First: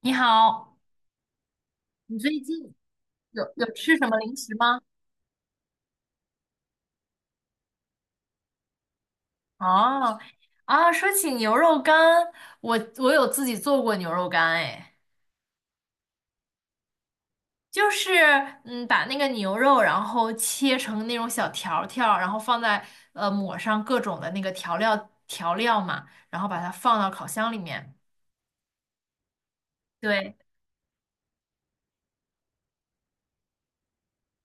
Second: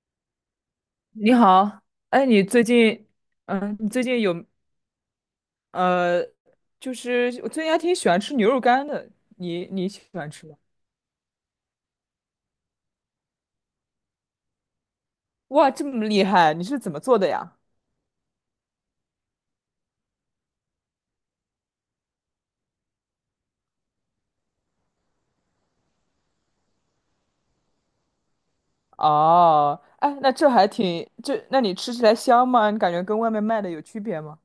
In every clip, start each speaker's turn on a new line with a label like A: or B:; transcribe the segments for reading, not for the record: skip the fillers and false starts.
A: 你好，
B: 你好，
A: 你
B: 哎，
A: 最
B: 你最
A: 近
B: 近，
A: 有
B: 你
A: 吃
B: 最
A: 什么
B: 近
A: 零
B: 有
A: 食吗？
B: 呃，就是我最近还挺喜欢吃牛肉干的，你喜
A: 哦，
B: 欢吃吗？
A: 啊，说起牛肉干，我有自己做过牛肉干，哎，
B: 哇，这么厉害，你是怎么做的呀？
A: 就是把那个牛肉然后切成那种小条儿然后放在抹上各种的那个调料嘛，然后把它放到烤箱里面。
B: 哦，哎，那
A: 对，
B: 这还挺，这那你吃起来香吗？你感觉跟外面卖的有区别吗？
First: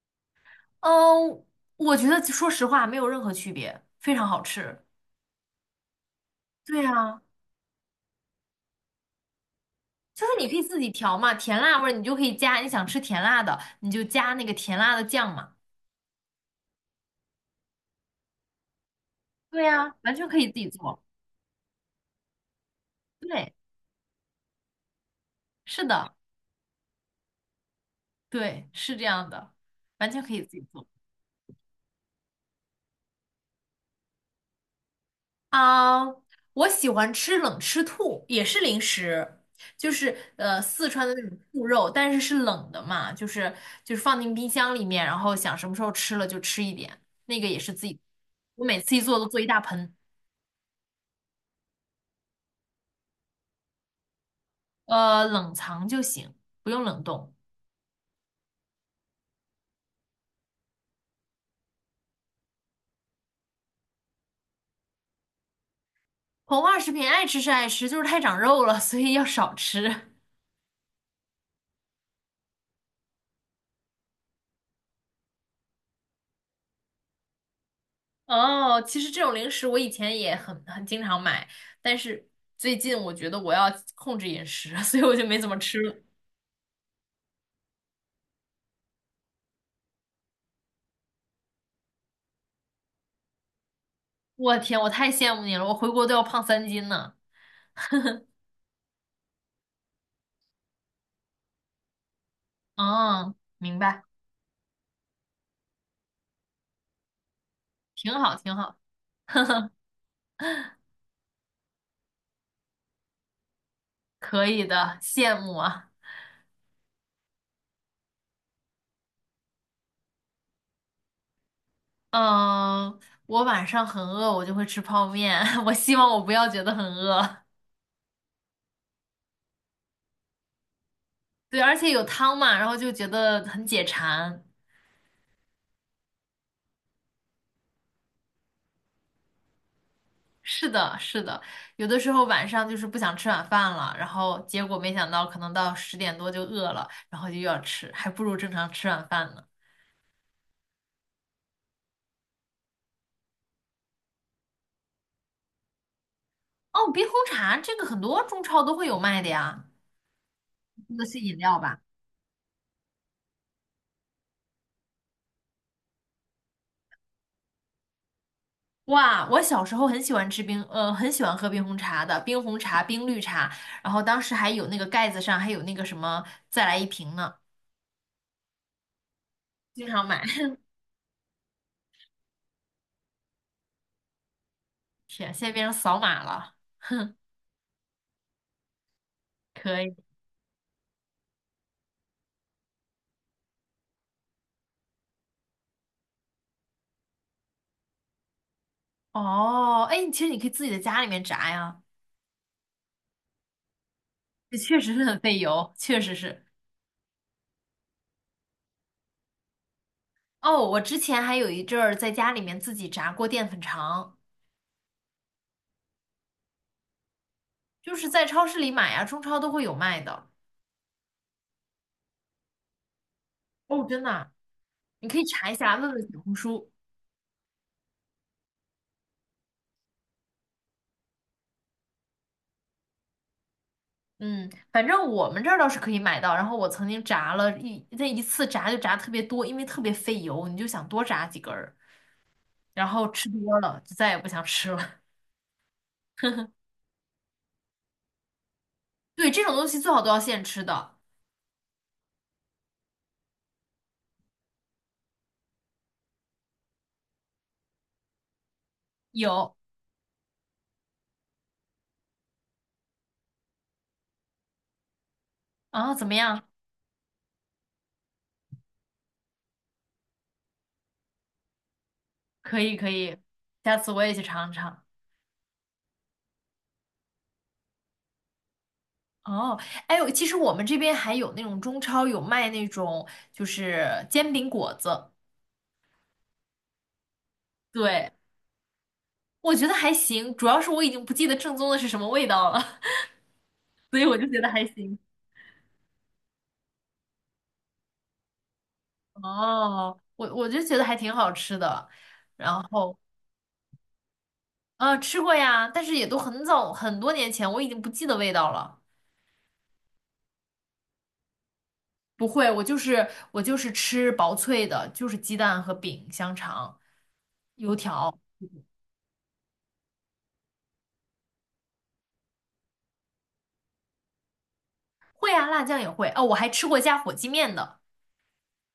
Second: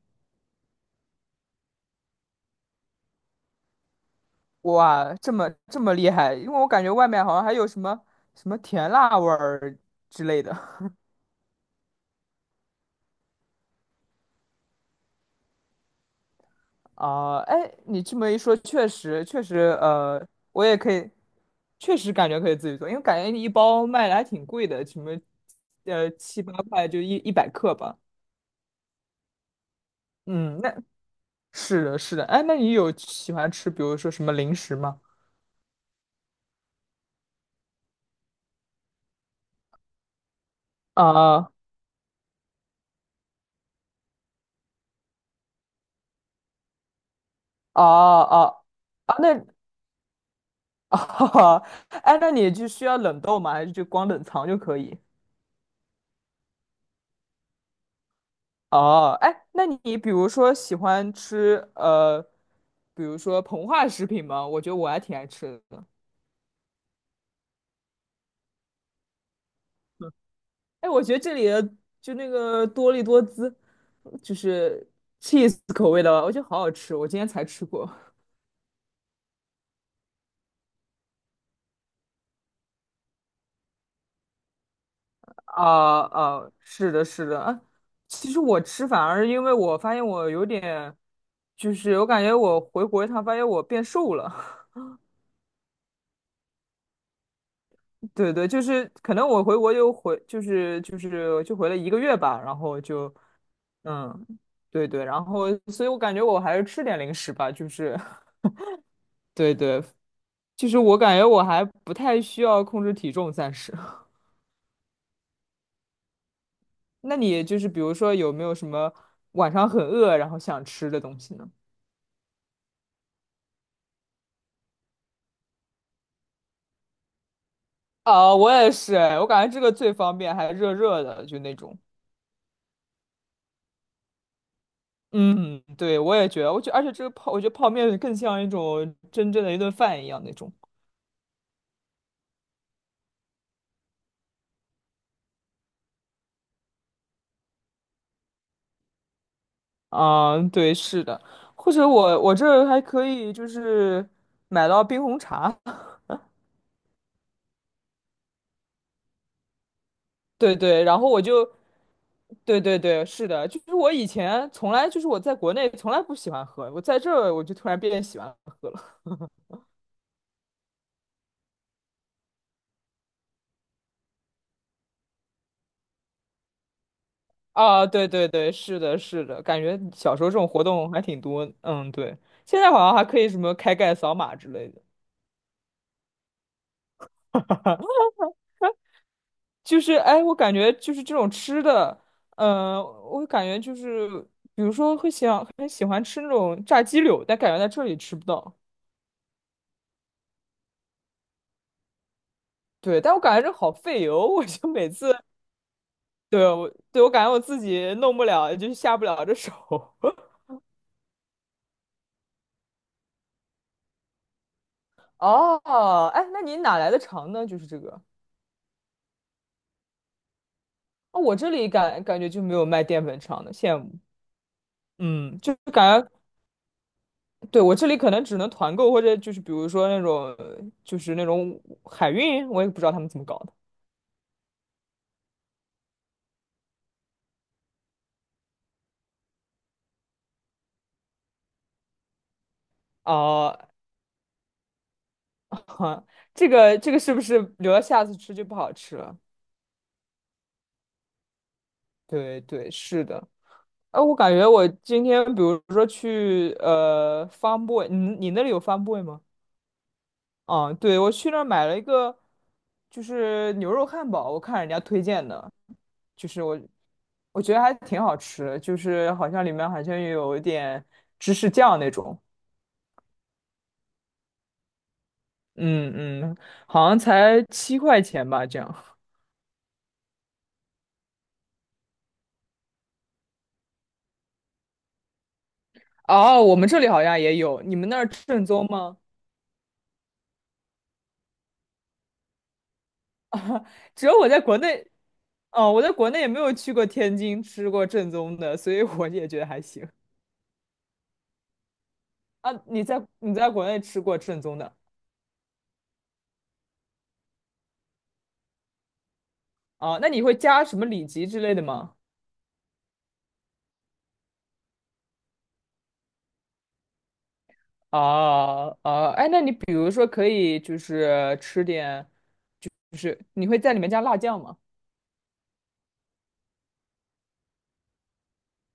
A: 嗯，我觉得说实话没有任何区别，非常好吃。
B: 哇，这么厉害，因为我
A: 对
B: 感觉外
A: 呀，
B: 面好像还有什么甜辣味儿之
A: 就是
B: 类
A: 你
B: 的。
A: 可以自己调嘛，甜辣味儿你就可以加，你想吃甜辣的，你就加那个甜辣的酱嘛。
B: 啊，哎，你这么一说，确实确实，
A: 对呀，完全可以自
B: 我
A: 己
B: 也可
A: 做。
B: 以，确实感觉可以自己做，因为感觉你一
A: 对，
B: 包卖的还挺贵的，什么，
A: 是的，
B: 七八块就一百克吧。
A: 对，是这样的，完全可以自
B: 嗯，
A: 己
B: 那
A: 做。
B: 是的，是的，哎，那你有喜欢吃，比如说什么零食吗？
A: 啊，我喜欢吃冷吃兔，也是零食，就是四川的那种
B: 啊
A: 兔肉，但是是冷的嘛，就是放进冰箱里面，然后想什么时候吃了就吃一点，那个也是
B: 啊
A: 自己，
B: 啊
A: 我每次一
B: 啊，
A: 做都做
B: 那
A: 一大盆，
B: 啊，哎，那你就需要冷冻吗？还是就光冷藏就可以？
A: 冷藏就行，不用冷冻。
B: 哦，哎，那你比如说喜欢吃比如说膨化食品吗？我觉得我还挺爱吃的。
A: 膨化食品爱吃是爱吃，就是太长肉了，所以要少吃。
B: 哎，我觉得这里的就那个多利多滋，就是 cheese 口味的，我觉得好好吃。我今天才吃过。
A: 哦，其实这种零食我以前也很经常买，但是最近我觉得我要控制饮食，所以我就没怎么吃了。
B: 啊啊，是的，是的。啊其实我吃反而因为我发现我有点，就是我感觉我回国一趟，发现我变瘦
A: 我
B: 了。
A: 天，我太羡慕你了，我回国都要胖3斤呢。
B: 对对，就是可能我回国就回，就是就回了1个月吧，然后就。
A: 嗯，明白，
B: 嗯，对对，然后，所以我感觉我还是吃点零食吧，就是
A: 挺好，挺好，
B: 对对，就是我感觉我还不太需要控制体重，暂时。
A: 可以的，羡慕啊。
B: 那你就是比如说有没有什么晚上很饿然后想吃的东西呢？
A: 嗯，我晚上很饿，我就会吃泡面。我希望我不要觉得很饿。
B: 啊，我也是哎，我感觉这个最方便，还热热的，就那
A: 对，而
B: 种。
A: 且有汤嘛，然后就觉得很解馋。
B: 嗯，对，我也觉得，我觉得泡面更像一种真正的一顿饭一样那种。
A: 是的，是的，有的时候晚上就是不想吃晚饭了，然后结果没想到可能到10点多就饿了，然后就又要吃，还不如正常吃晚饭呢。
B: 啊，对，是的，或者我这儿还可以就是买到冰红茶。
A: 哦，冰红茶这个很多中超都会有卖的呀，
B: 对对，
A: 那
B: 然
A: 个
B: 后
A: 是
B: 我
A: 饮
B: 就，
A: 料吧？
B: 对对对，是的，就是我以前从来就是我在国内从来不喜欢喝，我在这儿我就突然变喜欢了
A: 哇，我小时候很喜欢吃冰，很喜欢喝冰红茶的，冰红茶、冰绿茶，然后当时还有那个盖子上还有那个什么再来一瓶呢，
B: 啊，对对对，是的，是的，感觉
A: 经常
B: 小
A: 买。
B: 时候这种 活动还挺多，嗯，对，现在好像还可以什么开盖扫码之类的，
A: 天，现在变成扫码了，可
B: 就是
A: 以。
B: 哎，我感觉就是这种吃的，嗯、我感觉就是比如说会想很喜欢吃那种炸鸡柳，但感觉在这里吃不到，
A: 哦，哎，其实你可以自己在家里面炸呀。
B: 对，但我感觉这好费油，我
A: 这
B: 就
A: 确
B: 每
A: 实是
B: 次。
A: 很费油，确实
B: 对。
A: 是。
B: 对，我感觉我自己弄不了，就是下不了这手。
A: 哦，我之前还有一阵儿在家里面自己炸过淀粉肠，
B: 哦，哎，那你哪来的肠呢？就是这
A: 就
B: 个。
A: 是在超市里买呀，中超都会有卖的。
B: 哦，我这里感觉就没有卖淀粉肠的，羡
A: 哦，
B: 慕。
A: 真的啊，你可以
B: 嗯，
A: 查
B: 就
A: 一下，问问
B: 感觉，
A: 小红书。
B: 对，我这里可能只能团购，或者就是比如说那种，就是那种海运，我也不知道他们怎么搞的。
A: 嗯，反正我们这儿倒是可以买到。然后我曾经炸了一那一次炸就炸特别多，因为特别费油，你就想多炸几根儿，然后吃
B: 哦，
A: 多了就再也不想吃了。
B: 这个是不是留到下次吃就不好吃 了？
A: 对，这种东西最好都要现吃的。
B: 对对，是的。哎，我感觉我今天比如说去f a r Boy，你那里有 f a r Boy 吗？
A: 有
B: 啊，对，我去那儿买了一个，就是牛肉汉堡，我看人家推荐的，
A: 啊，怎么
B: 就是
A: 样？
B: 我觉得还挺好吃的，就是好像里面好像有一点芝士酱那种，
A: 可以可以，下次我也去尝尝。
B: 嗯嗯，好像才7块钱吧，这样。
A: 哦，哎呦，其实我们这边还有那种中超有卖那种就是煎饼果子，
B: 哦，我们这里好像也有，你们那儿
A: 对，
B: 正宗吗？
A: 我觉得还行，主要是我已经不记得正宗的是什么味道了，所以
B: 只
A: 我
B: 有
A: 就
B: 我在
A: 觉得
B: 国
A: 还
B: 内，
A: 行。
B: 哦，我在国内也没有去过天津吃过正宗的，所以我也觉得还行。
A: 哦，我就觉得还挺好吃的，
B: 啊，
A: 然
B: 你
A: 后
B: 在你在国内吃过正宗的？
A: 吃过呀，但是也都很早很多年前，我已经不记得味道了。
B: 啊？那你会加什么里脊之类的吗？
A: 不会，我就是吃薄脆的，就是鸡蛋和饼、香肠、油条。
B: 啊啊，哎，那你比如说可以就是吃点，就是你会在里面加辣酱吗？
A: 会啊，辣酱也会。哦，我还吃过加火鸡面的。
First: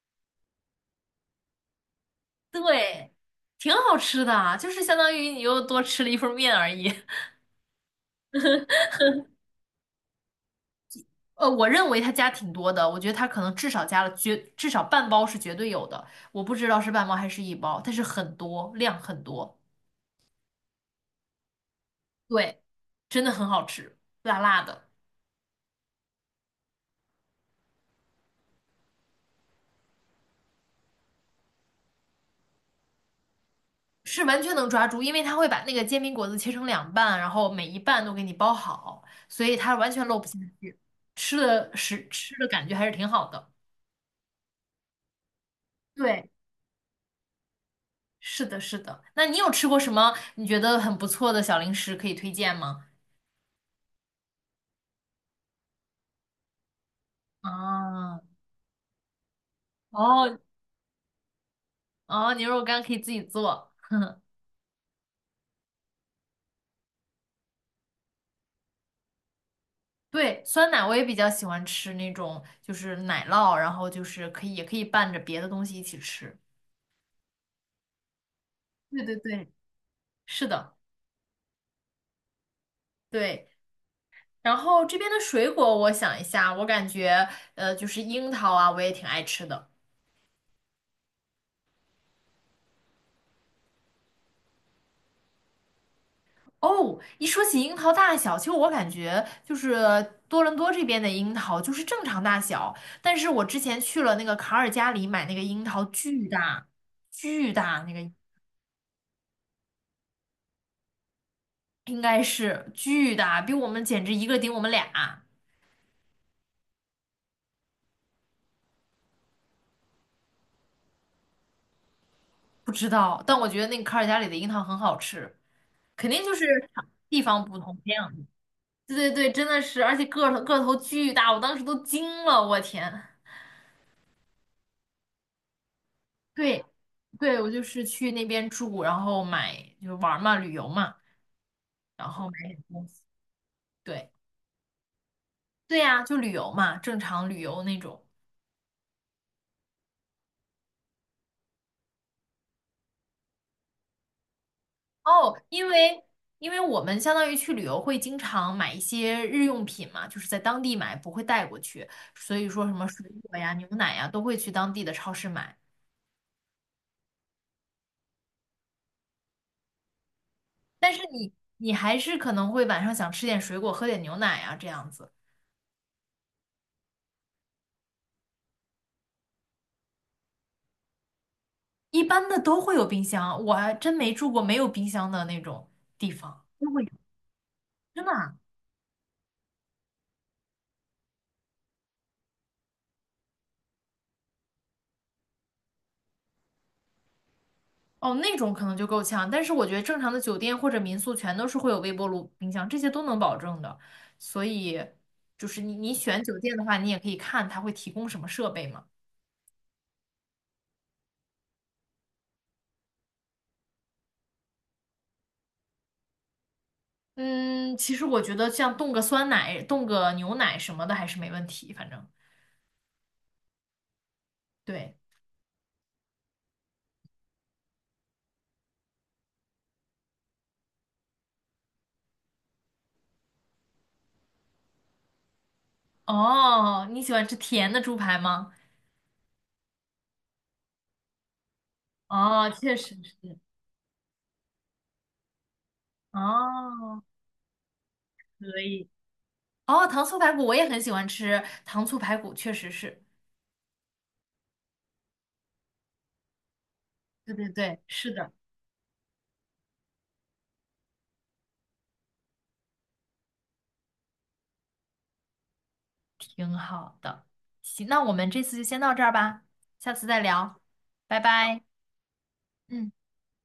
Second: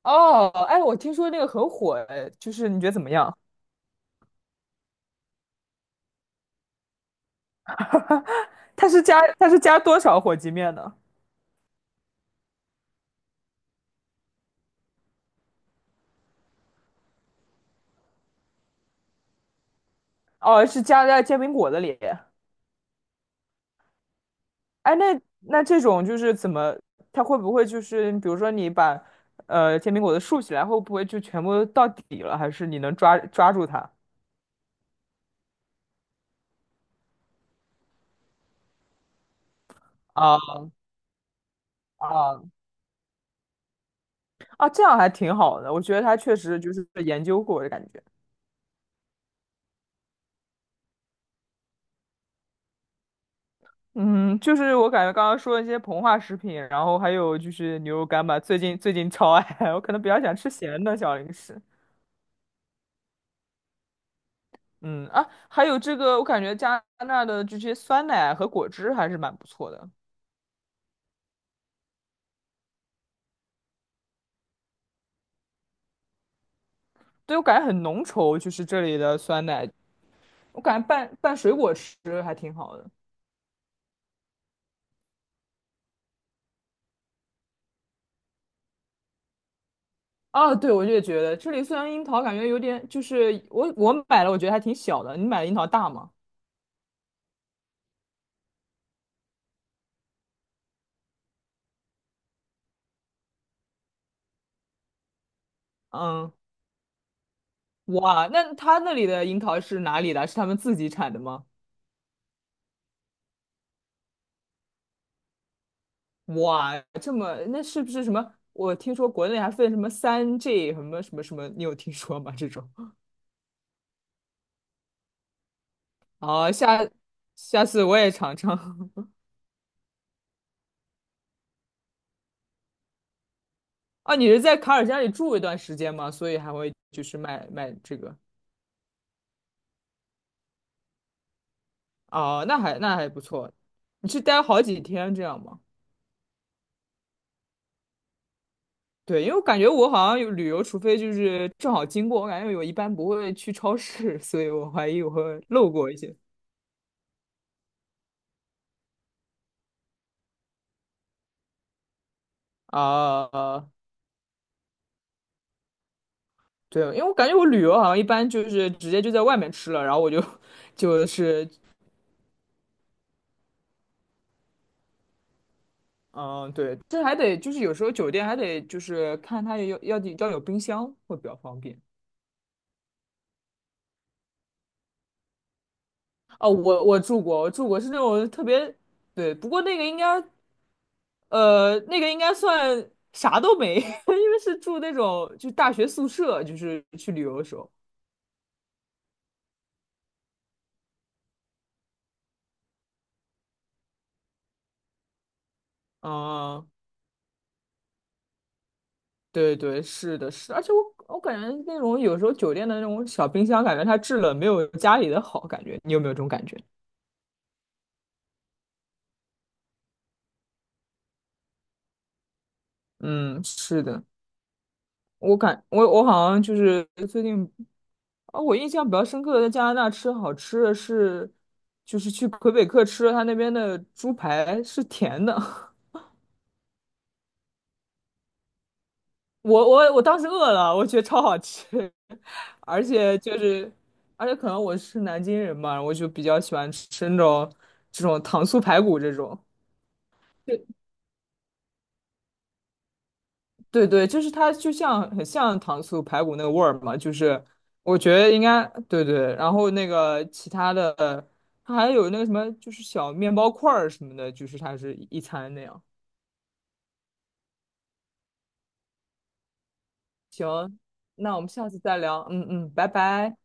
B: 哦，哎，我听说那个很火，哎，就是你觉得怎么
A: 对，
B: 样？
A: 挺好吃的啊就是相当于你又多吃了一份面而已。
B: 它是加多少火鸡面呢？
A: 呃，我认为他加挺多的，我觉得他可能至少加了绝，至少半包是绝对有的，我不知道是半包还是一包，但是很多，量很多，
B: 哦，是加在煎饼果子里。
A: 对，真的很好吃，辣辣的，
B: 哎，那这种就是怎么，它会不会就是比如说你把煎饼果子竖起来，会不会就全部到底了？还是你能抓住它？
A: 是完全能抓住，因为他会把那个煎饼果子切成两半，然后每一半都给你包好，所以它完全漏不进
B: 啊
A: 去，吃的是吃
B: 啊
A: 的感觉还是挺好的。
B: 啊，这样还挺好的，我觉得他
A: 对。
B: 确实就是研究过的感觉。
A: 是的，是的。那你有吃过什么你觉得很不错的小零食可以推荐吗？
B: 嗯，就是我感觉刚刚说的一些膨化食品，然后还有就是牛肉
A: 啊，
B: 干吧，最近超爱，我可能比较想
A: 哦
B: 吃咸的小零食。
A: 哦，牛肉干可以自己做。
B: 嗯啊，还有这个，我感觉加拿大的这些酸奶和果汁还是蛮不错的。
A: 对，酸奶我也比较喜欢吃那种，就是奶酪，然后就是可以也可以拌着别的东西一起吃。
B: 对，我感觉很浓稠，就是这里
A: 对对
B: 的酸
A: 对，
B: 奶，
A: 是
B: 我
A: 的，
B: 感觉拌拌水果吃还挺好的。
A: 对。然后这边的水果，我想一下，我感觉就是樱桃啊，我也挺爱吃的。
B: 啊，对，我也觉得这里虽然樱桃感觉有点，就是我买了，我觉得还挺小的。你买的樱桃大吗？
A: 哦，一说起樱桃大小，其实我感觉就是多伦多这边的樱桃就是正常大小，但是我之前去了那个卡尔加里买那个樱桃，巨
B: 嗯，
A: 大，巨大，那个
B: 哇，那他那里的樱桃是哪里的？是他们自己产的吗？
A: 应该是巨大，比我们简直一个顶我们俩，
B: 哇，这么那是不是什么？我听说国内还分什么3G 什么什么什么，你有听说吗？这种
A: 不知道，但我觉得那个卡尔加里的樱桃很好吃，肯定就是
B: 啊，
A: 地方不
B: 下
A: 同
B: 次
A: 这
B: 我
A: 样，
B: 也
A: 培养
B: 尝尝。
A: 对对 对，真的是，而且个头巨大，我当时都惊了，我天。
B: 啊，你是在卡尔加里住一段时间吗？所以还
A: 对，
B: 会就是
A: 对，
B: 卖
A: 我就
B: 卖
A: 是
B: 这
A: 去
B: 个
A: 那边住，然后买就是玩儿嘛，旅游嘛，然后
B: 哦，
A: 买
B: 那
A: 点
B: 还
A: 东
B: 那
A: 西。
B: 还不错。你
A: 对，
B: 是待好几天这样吗？
A: 对呀，就旅游嘛，正常旅游那种。
B: 对，因为我感觉我好像有旅游，除非就是正好经过，我感觉我一般不会去超市，所以我怀疑我会
A: 哦，因
B: 漏过一
A: 为
B: 些。
A: 因为我们相当于去旅游会经常买一些日用品嘛，就是在当地买，不会带过去，所以说什么水果呀、
B: 啊、
A: 牛奶呀都会去当地的超市买。
B: 对，因为我感觉我旅游好像一般就是直接就在外面吃了，然后我就
A: 但是
B: 就
A: 你
B: 是，
A: 你还是可能会晚上想吃点水果，喝点牛奶啊这样子，
B: 嗯，对，这还得就是有时候酒店还得就是看它有要有冰箱会比较方便。
A: 一般的都会有冰箱，我还真没住过没有冰箱的那种地方。
B: 哦，我住过是那
A: 真的
B: 种
A: 啊，
B: 特别，对，不过那个应该算啥都没，因为是住那种就大学宿舍，就是去旅游的时候。
A: 哦，那种可能就够呛，但是我觉得正常的酒店或者民宿全都是会有微波炉、冰箱，这些都能保证的。所以，就是你选酒店的
B: 嗯
A: 话，你也可以看它会提供什么设备嘛。
B: 对对，是的，是的而且我感觉那种有时候酒店的那种小冰箱，感觉它制冷没有家里的好，感觉你有没有这种感觉？
A: 嗯，其实我觉得像冻个酸奶、冻个牛奶什么的还是没问题，反正
B: 嗯，是的，
A: 对。
B: 我感我我好像就是最近啊，我印象比较深刻的在加拿大吃好吃的是，就是去魁北克吃了他那边的猪排是甜的，
A: 哦，你喜欢吃甜的猪排吗？
B: 我当时饿了，我觉得超好吃，
A: 哦，确
B: 而
A: 实
B: 且就
A: 是。
B: 是可能我是南京人嘛，我就比较喜欢
A: 哦，
B: 吃这种糖
A: 可
B: 醋排
A: 以。
B: 骨这种。
A: 哦，糖醋排骨我也很喜欢吃，糖醋排骨确实是。
B: 对对，就是它就像很像糖醋排骨那个味儿嘛，就
A: 对
B: 是
A: 对对，
B: 我
A: 是
B: 觉得
A: 的。
B: 应该对对，然后那个其他的，它还有那个什么，就是小面包块儿什么的，就是它是一餐那样。
A: 挺好的。行，那我们这次就先到这儿吧，下次再聊，
B: 嗯，
A: 拜
B: 那我们
A: 拜。
B: 下次再聊，嗯嗯，拜
A: 嗯。
B: 拜。